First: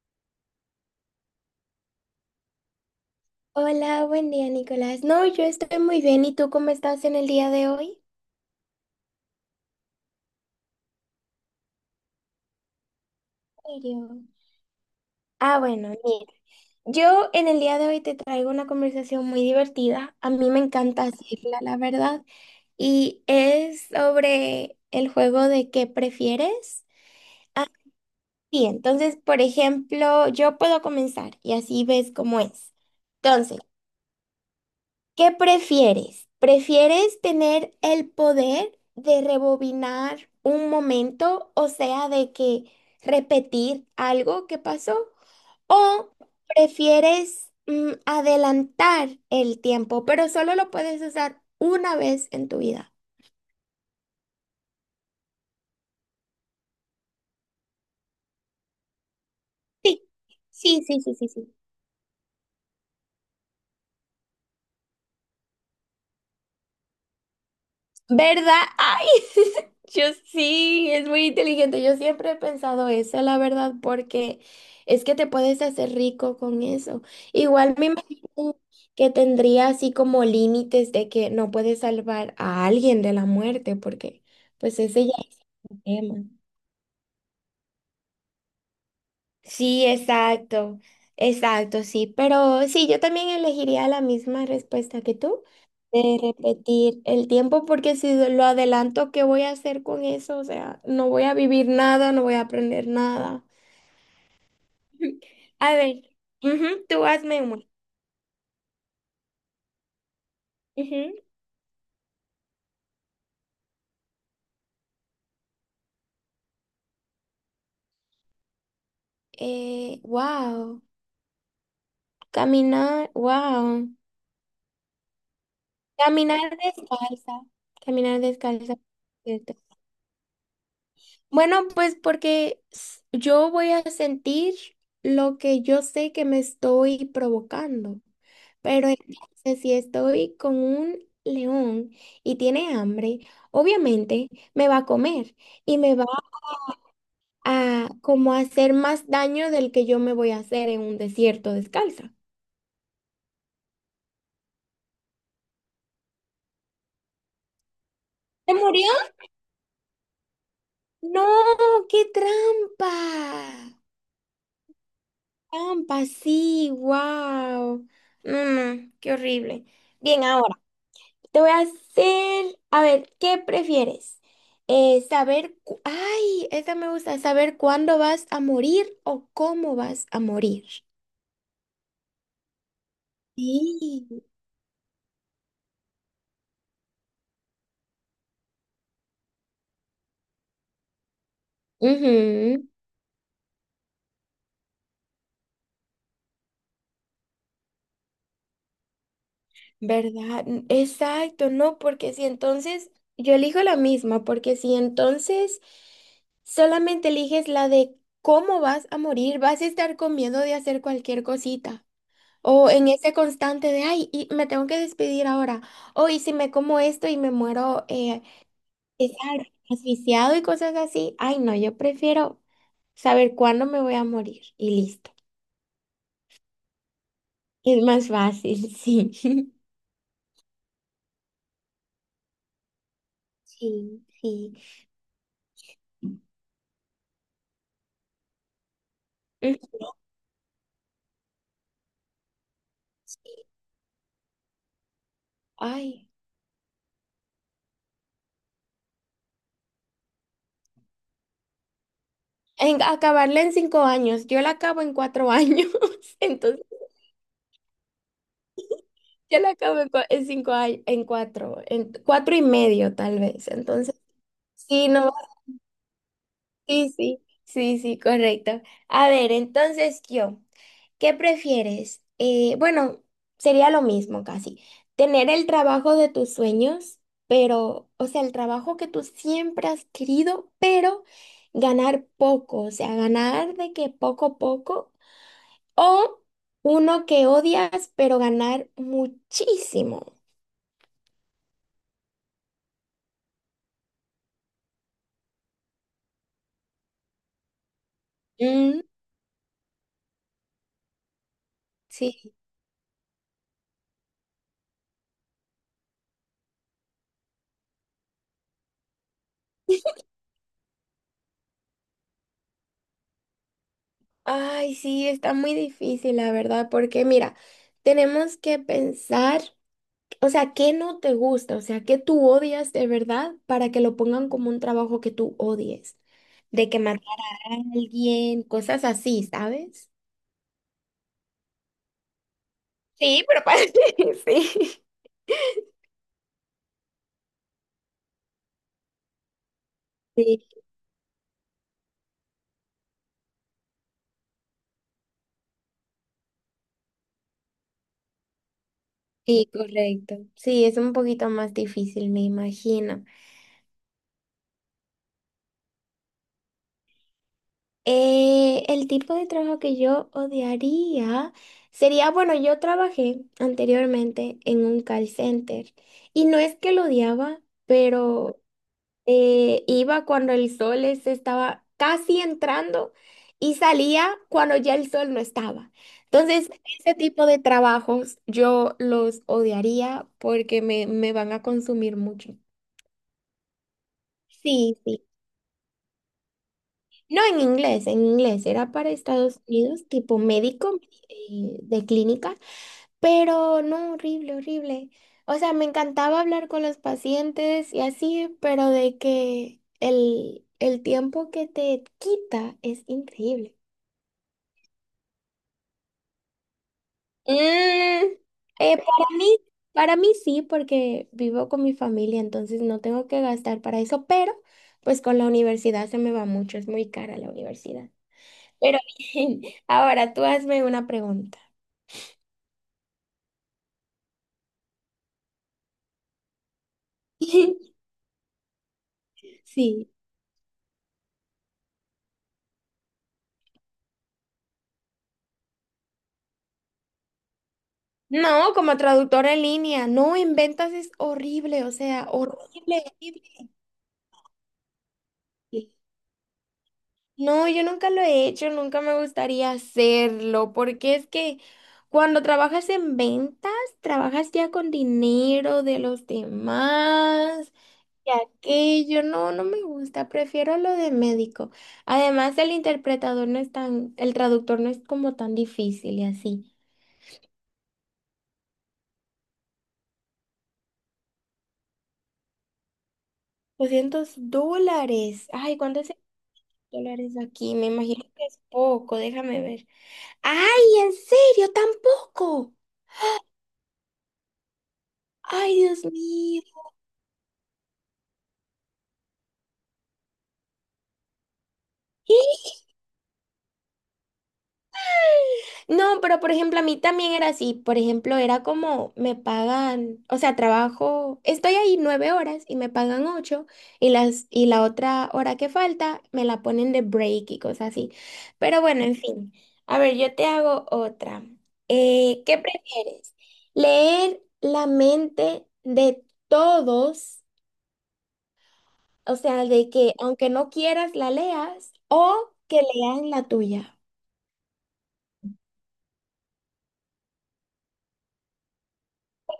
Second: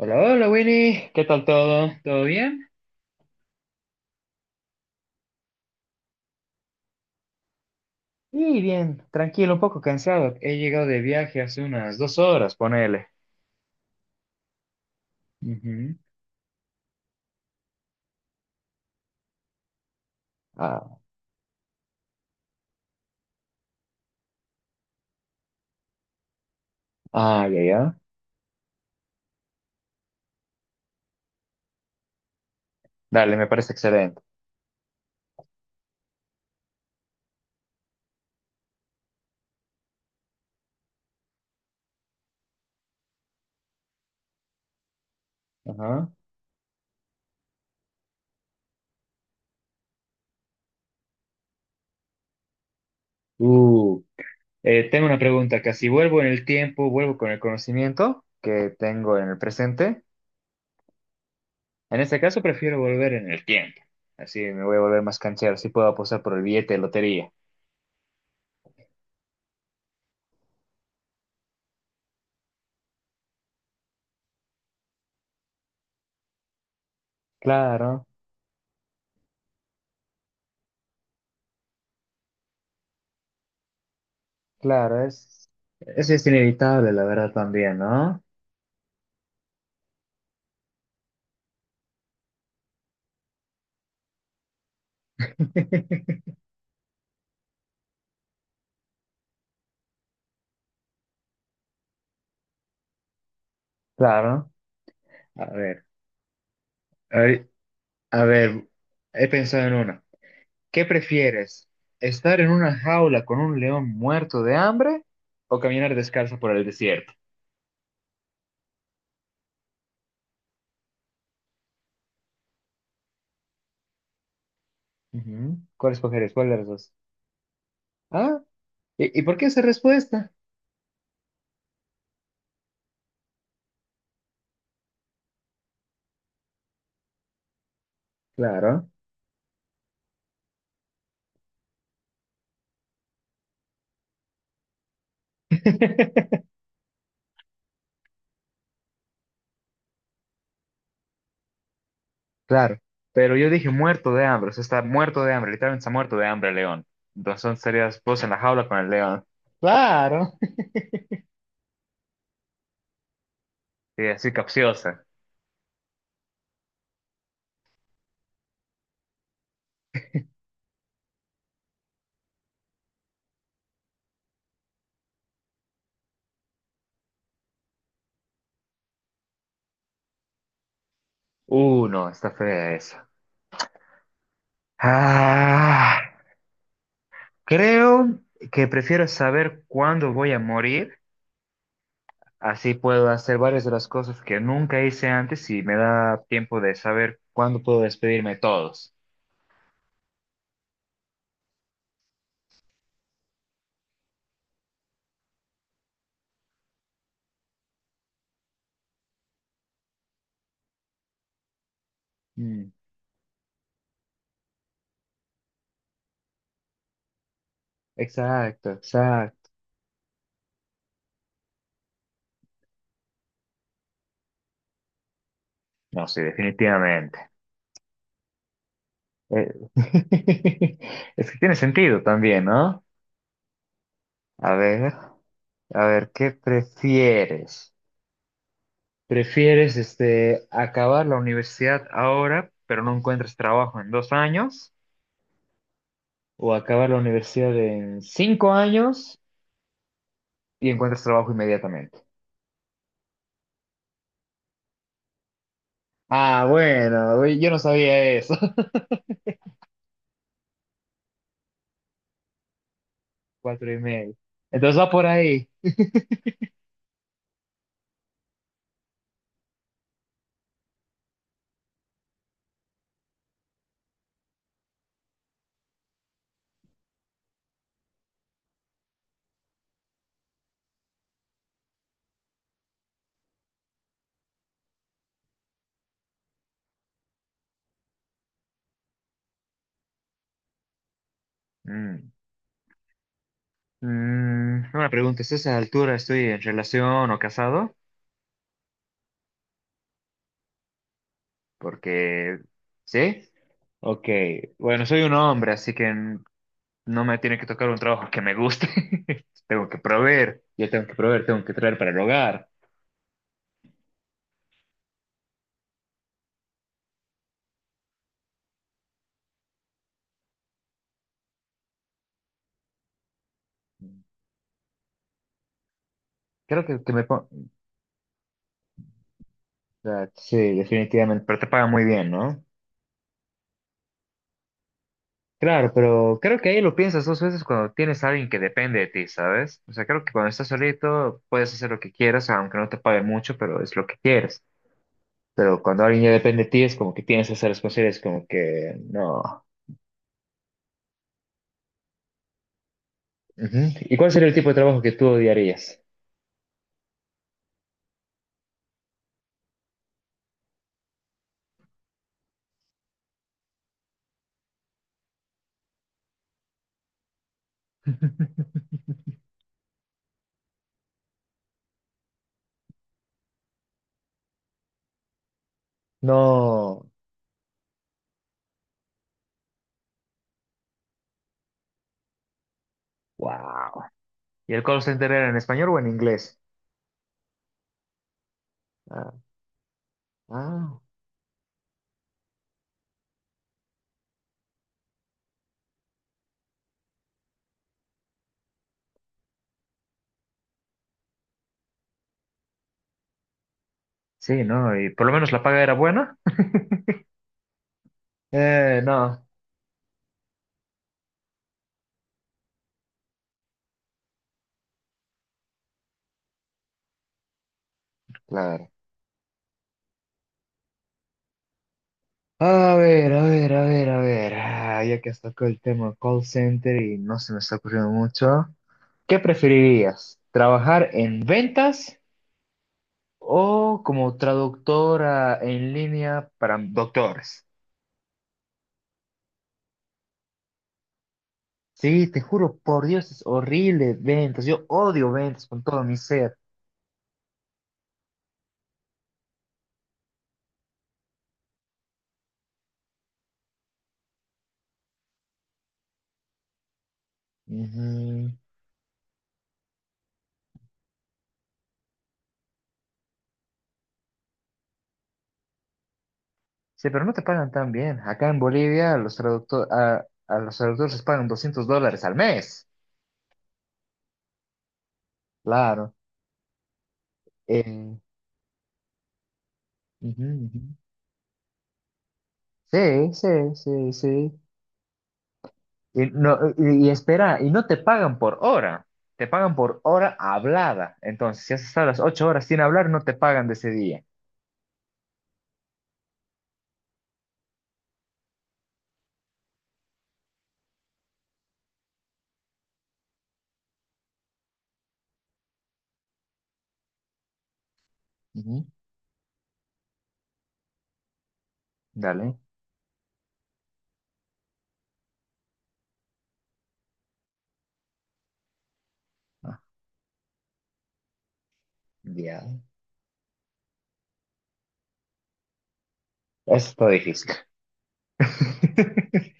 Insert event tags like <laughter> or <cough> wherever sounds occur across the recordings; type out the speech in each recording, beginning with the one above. Hola, hola Winnie, ¿qué tal todo? ¿Todo bien? Hola, buen día, Nicolás. No, yo estoy muy bien. ¿Y tú cómo estás en el día de hoy? Y bien, tranquilo, un poco cansado. He llegado de viaje hace unas 2 horas, ponele. ¿En serio? Ah, bueno, Ujú. mira, yo en el día de hoy te traigo una conversación muy divertida. A mí me Ah, encanta hacerla, la verdad. Y es sobre el juego de qué prefieres. Ah, ya, ya. Sí, entonces, por ejemplo, yo puedo comenzar y así ves cómo es. Dale, me Entonces, parece excelente. ¿qué prefieres? ¿Prefieres tener el poder de rebobinar un momento, o sea, de que repetir algo que pasó? ¿O Ajá. prefieres adelantar el tiempo, pero solo lo puedes usar una vez en tu vida? Uh, tengo una pregunta acá. Si vuelvo en el tiempo, vuelvo con el conocimiento que tengo en el presente. Sí, sí, sí, sí, sí, sí. En este caso, prefiero volver en el tiempo. Así me voy a volver más canchero. Así puedo apostar por el billete de lotería. ¿Verdad? Ay, <laughs> yo sí, es muy inteligente. Yo siempre he pensado eso, la verdad, porque es que te puedes hacer rico con eso. Igual me Claro, imagino que tendría así como límites de que no puedes salvar a alguien de la muerte, porque pues claro, ese ya es es, un eso tema. es inevitable, la verdad, también, ¿no? Sí, exacto, exacto, sí, pero sí, yo también elegiría la misma respuesta que tú, <laughs> de repetir el tiempo, porque si lo adelanto, ¿qué voy a hacer con eso? O sea, no voy a vivir nada, no voy a aprender nada. Claro. A <laughs> A ver, ver, ujú, tú a hazme ver, uno. a ver, he pensado en una. ¿Qué Ujú. prefieres? ¿Estar en una jaula con un león muerto de hambre o caminar descalzo por el desierto? Eh, wow, wow, Ujú. ¿Cuál escogerías? caminar ¿Cuál de las dos? descalza, caminar ¿Ah? descalza, ¿Y por qué ¿cierto? esa respuesta? Bueno, pues porque yo voy a sentir lo que yo sé que me estoy provocando. Pero Claro, entonces, si estoy con un león y tiene hambre, obviamente me va a comer y me va <laughs> a como hacer más daño del que yo me voy a hacer en un desierto descalza. claro. Pero yo dije muerto de hambre, o sea, está muerto de hambre, literalmente está muerto de hambre el león. Entonces serías vos en la ¿Se jaula con murió? el león. Claro. No, qué trampa. Sí, así capciosa. Trampa, sí, wow. No, no, qué horrible. Bien, ahora. Te voy a hacer, a ver, ¿qué prefieres? Saber, ay, esa me gusta, saber cuándo vas a morir o cómo vas a morir. No, está fea esa. Sí. Ah. Creo que prefiero saber cuándo voy a morir, Ujú, así puedo hacer varias de las cosas que nunca hice antes y me da tiempo de saber cuándo puedo despedirme de todos. ¿verdad? Exacto, no, porque si entonces, yo elijo la misma, porque si entonces solamente eliges la de cómo vas a morir, vas a estar con miedo de hacer cualquier cosita. O Mm, en ese constante de, ay, y me tengo que despedir ahora. O y si me como esto y me muero exacto, exacto. estar asfixiado y cosas así. Ay, no, yo prefiero saber cuándo me voy a morir y listo. No, sí, definitivamente. Es más fácil, <laughs> Eh, sí. <laughs> es que tiene sentido también, ¿no? Sí, A sí. ver, a ver, ¿qué prefieres? Mm, ¿Prefieres acabar la universidad ahora, pero no encuentras trabajo en 2 años? Ay, O acabas la universidad en 5 años y encuentras trabajo inmediatamente. Acabarla en cinco años. Yo la acabo en 4 años. <laughs> Ah, Entonces, bueno, uy, yo no sabía eso. <laughs> yo la acabo en cinco años, en 4, en 4 y medio tal vez. Cuatro y Entonces, medio. Entonces sí, va por no. ahí. Sí, sí, sí, sí, correcto. A ver, entonces yo, ¿qué prefieres? Bueno, sería lo mismo casi. Tener el trabajo de tus sueños, pero, o sea, el trabajo que tú siempre has querido, pero ganar poco, o sea, ganar de que poco a poco, o uno que odias, pero ganar muchísimo. Mm. Mm, una pregunta, ¿es a esa altura estoy en relación o casado? Mm, sí. Porque, ¿sí? Ok, bueno, soy un hombre, así que no me tiene que tocar un trabajo que me guste. <laughs> Tengo que proveer, tengo que traer para el hogar. Ay, sí, está muy difícil, la verdad, porque mira, tenemos que pensar. O sea, ¿qué no te gusta? O sea, ¿qué tú odias de verdad para que lo pongan como un trabajo que tú odies? Creo De que que, matar o a alguien, cosas así, ¿sabes? sea, sí, definitivamente, pero te paga muy bien, ¿no? Sí, pero parece, <laughs> sí. Claro, pero creo que ahí lo piensas dos veces cuando tienes a alguien que depende de ti, ¿sabes? O sea, creo que cuando estás Sí, solito puedes hacer lo que quieras, aunque no te pague mucho, pero es lo que quieres. Pero cuando alguien ya depende de ti es como que tienes que ser responsable, es como que no. sí, correcto. Sí, es un poquito más difícil, me imagino. Ujú. ¿Y cuál sería el tipo de trabajo que tú odiarías? El tipo de trabajo que yo odiaría sería, bueno, yo trabajé anteriormente en un call center y no es que lo odiaba, pero <laughs> iba cuando el sol estaba casi entrando y salía cuando ya el sol no estaba. Entonces, No. ese tipo de trabajos yo los odiaría porque me van a consumir mucho. Wow. ¿Y el Sí, call sí. center era en español o en inglés? No en inglés, en inglés. Era para Ah, Estados Unidos, tipo ah. médico de clínica. Pero no, horrible, horrible. O sea, me encantaba hablar con los pacientes y así, pero de que el tiempo que te quita es increíble. Sí, ¿no? ¿Y por lo menos la paga era buena? Mm, Eh, para No. mí, para mí sí, porque vivo con mi familia, entonces no tengo que gastar para eso, pero pues con la universidad se me va mucho, es muy cara la universidad. Claro. Pero <laughs> bien, ahora tú hazme una pregunta. A ver. Ah, ya que has tocado el tema call center y no se me está <laughs> ocurriendo mucho. ¿Qué Sí. preferirías? ¿Trabajar en ventas o como traductora en línea para doctores? No, como traductora en línea. No, en ventas es horrible, o sea, Sí, te juro, horrible, por Dios, es horrible. horrible ventas. Yo odio ventas con todo mi ser. No, yo nunca lo he hecho, nunca me gustaría hacerlo, porque es que cuando trabajas en ventas, trabajas ya con dinero de los demás y Ujú. aquello. No, no me gusta, prefiero lo de médico. Además, el interpretador no es tan, el traductor no es como tan difícil y así. Sí, pero no te pagan tan bien. Acá en Bolivia a los traductores les pagan $200 al mes. $200. Ay, ¿cuánto Claro. dólares aquí, me Eh, imagino que es poco, déjame ver. ujú, ujú. ¡Ay, en serio, tampoco! Sí, sí, sí, sí. ¡Ay, Dios mío! y espera, y no te pagan por hora, te pagan por hora hablada. Entonces, si has estado las <laughs> 8 horas sin hablar, no te pagan de ese día. No, pero por ejemplo, a mí también era así. Por ejemplo, era como me pagan, o sea, trabajo, estoy ahí 9 horas y me pagan ocho y la otra hora que falta me la ponen de break y cosas así. Pero Ujú, bueno, en fin. A ver, yo te hago otra. Eh, dale. ¿qué prefieres? ¿Leer la mente de todos? O sea, Ah, de que aunque no quieras, la leas o ya. que leas la tuya. Eso está difícil. <laughs>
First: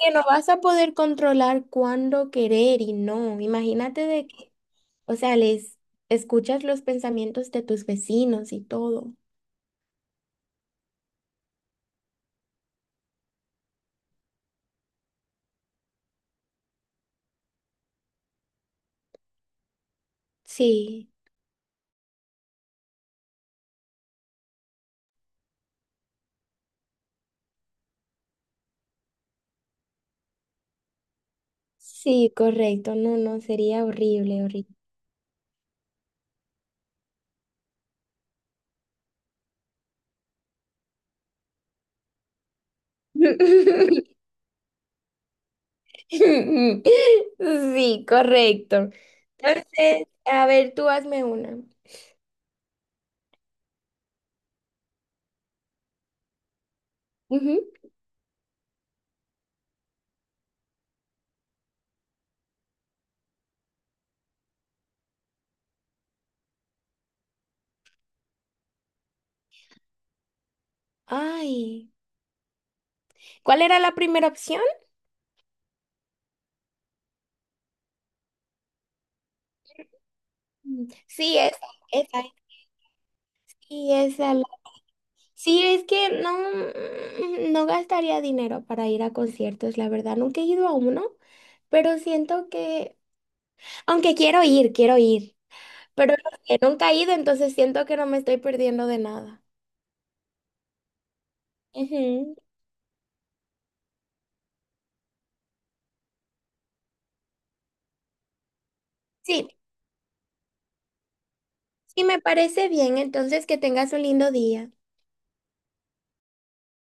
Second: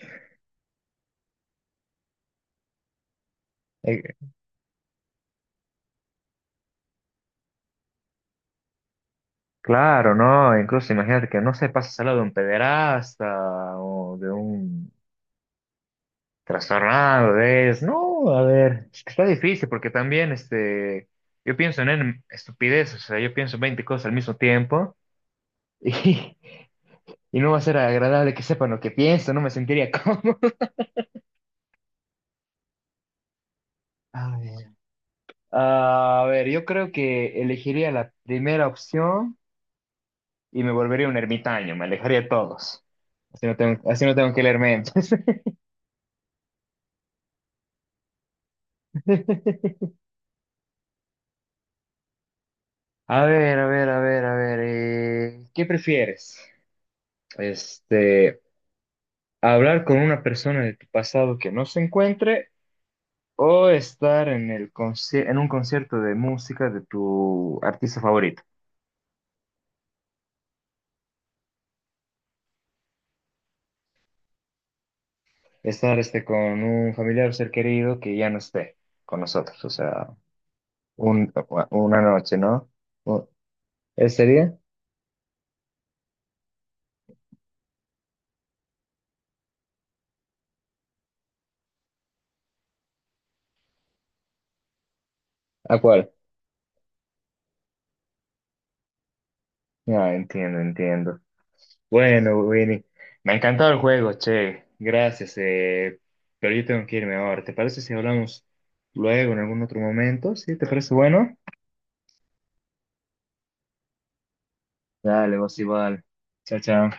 Que no vas a poder controlar cuándo querer y no. Imagínate Eh, de que, o sea, les escuchas los pensamientos de tus vecinos y todo. claro, ¿no? Incluso imagínate que no se pasa al lado de un pederasta o de un trastornado de eso. No, a ver, es que está difícil porque también Sí, yo pienso en estupideces, o sea, yo pienso 20 cosas al mismo tiempo. <laughs> Y, y no va a ser agradable que sepan lo que pienso, no me sentiría <laughs> cómodo. sí, correcto. No, no, sería A horrible, ver. horrible. A ver, yo creo que elegiría la primera opción y me volvería un ermitaño, me alejaría de todos. Así no <laughs> tengo que leer mentes. Sí, correcto. <laughs> Entonces, a ver, tú hazme una. A ver. ¿Qué prefieres? Ujú. Este, hablar con una persona de tu pasado que no se encuentre o estar en en un concierto de música de tu artista favorito. Ay, ¿cuál era la primera opción? Estar con un familiar o ser querido que ya no esté con nosotros, o sea, Mm, un, sí, esa, una esa, noche, ¿no? O- Y ¿Ese esa la- día? sí, es que no, no gastaría dinero para ir a conciertos, la verdad. Nunca he ido a uno, pero siento que, aunque quiero ir, ¿A cuál? pero los que nunca he ido, entonces siento que no me estoy perdiendo de nada. Ah, entiendo, entiendo. Ujú. Bueno, Winnie, me ha encantado el juego, che, gracias, pero yo tengo que irme ahora. ¿Te parece si hablamos luego en Sí, algún otro momento? ¿Sí? ¿Te parece bueno? sí, me parece bien, entonces que tengas un lindo día. Dale, vos igual. Chao, chao.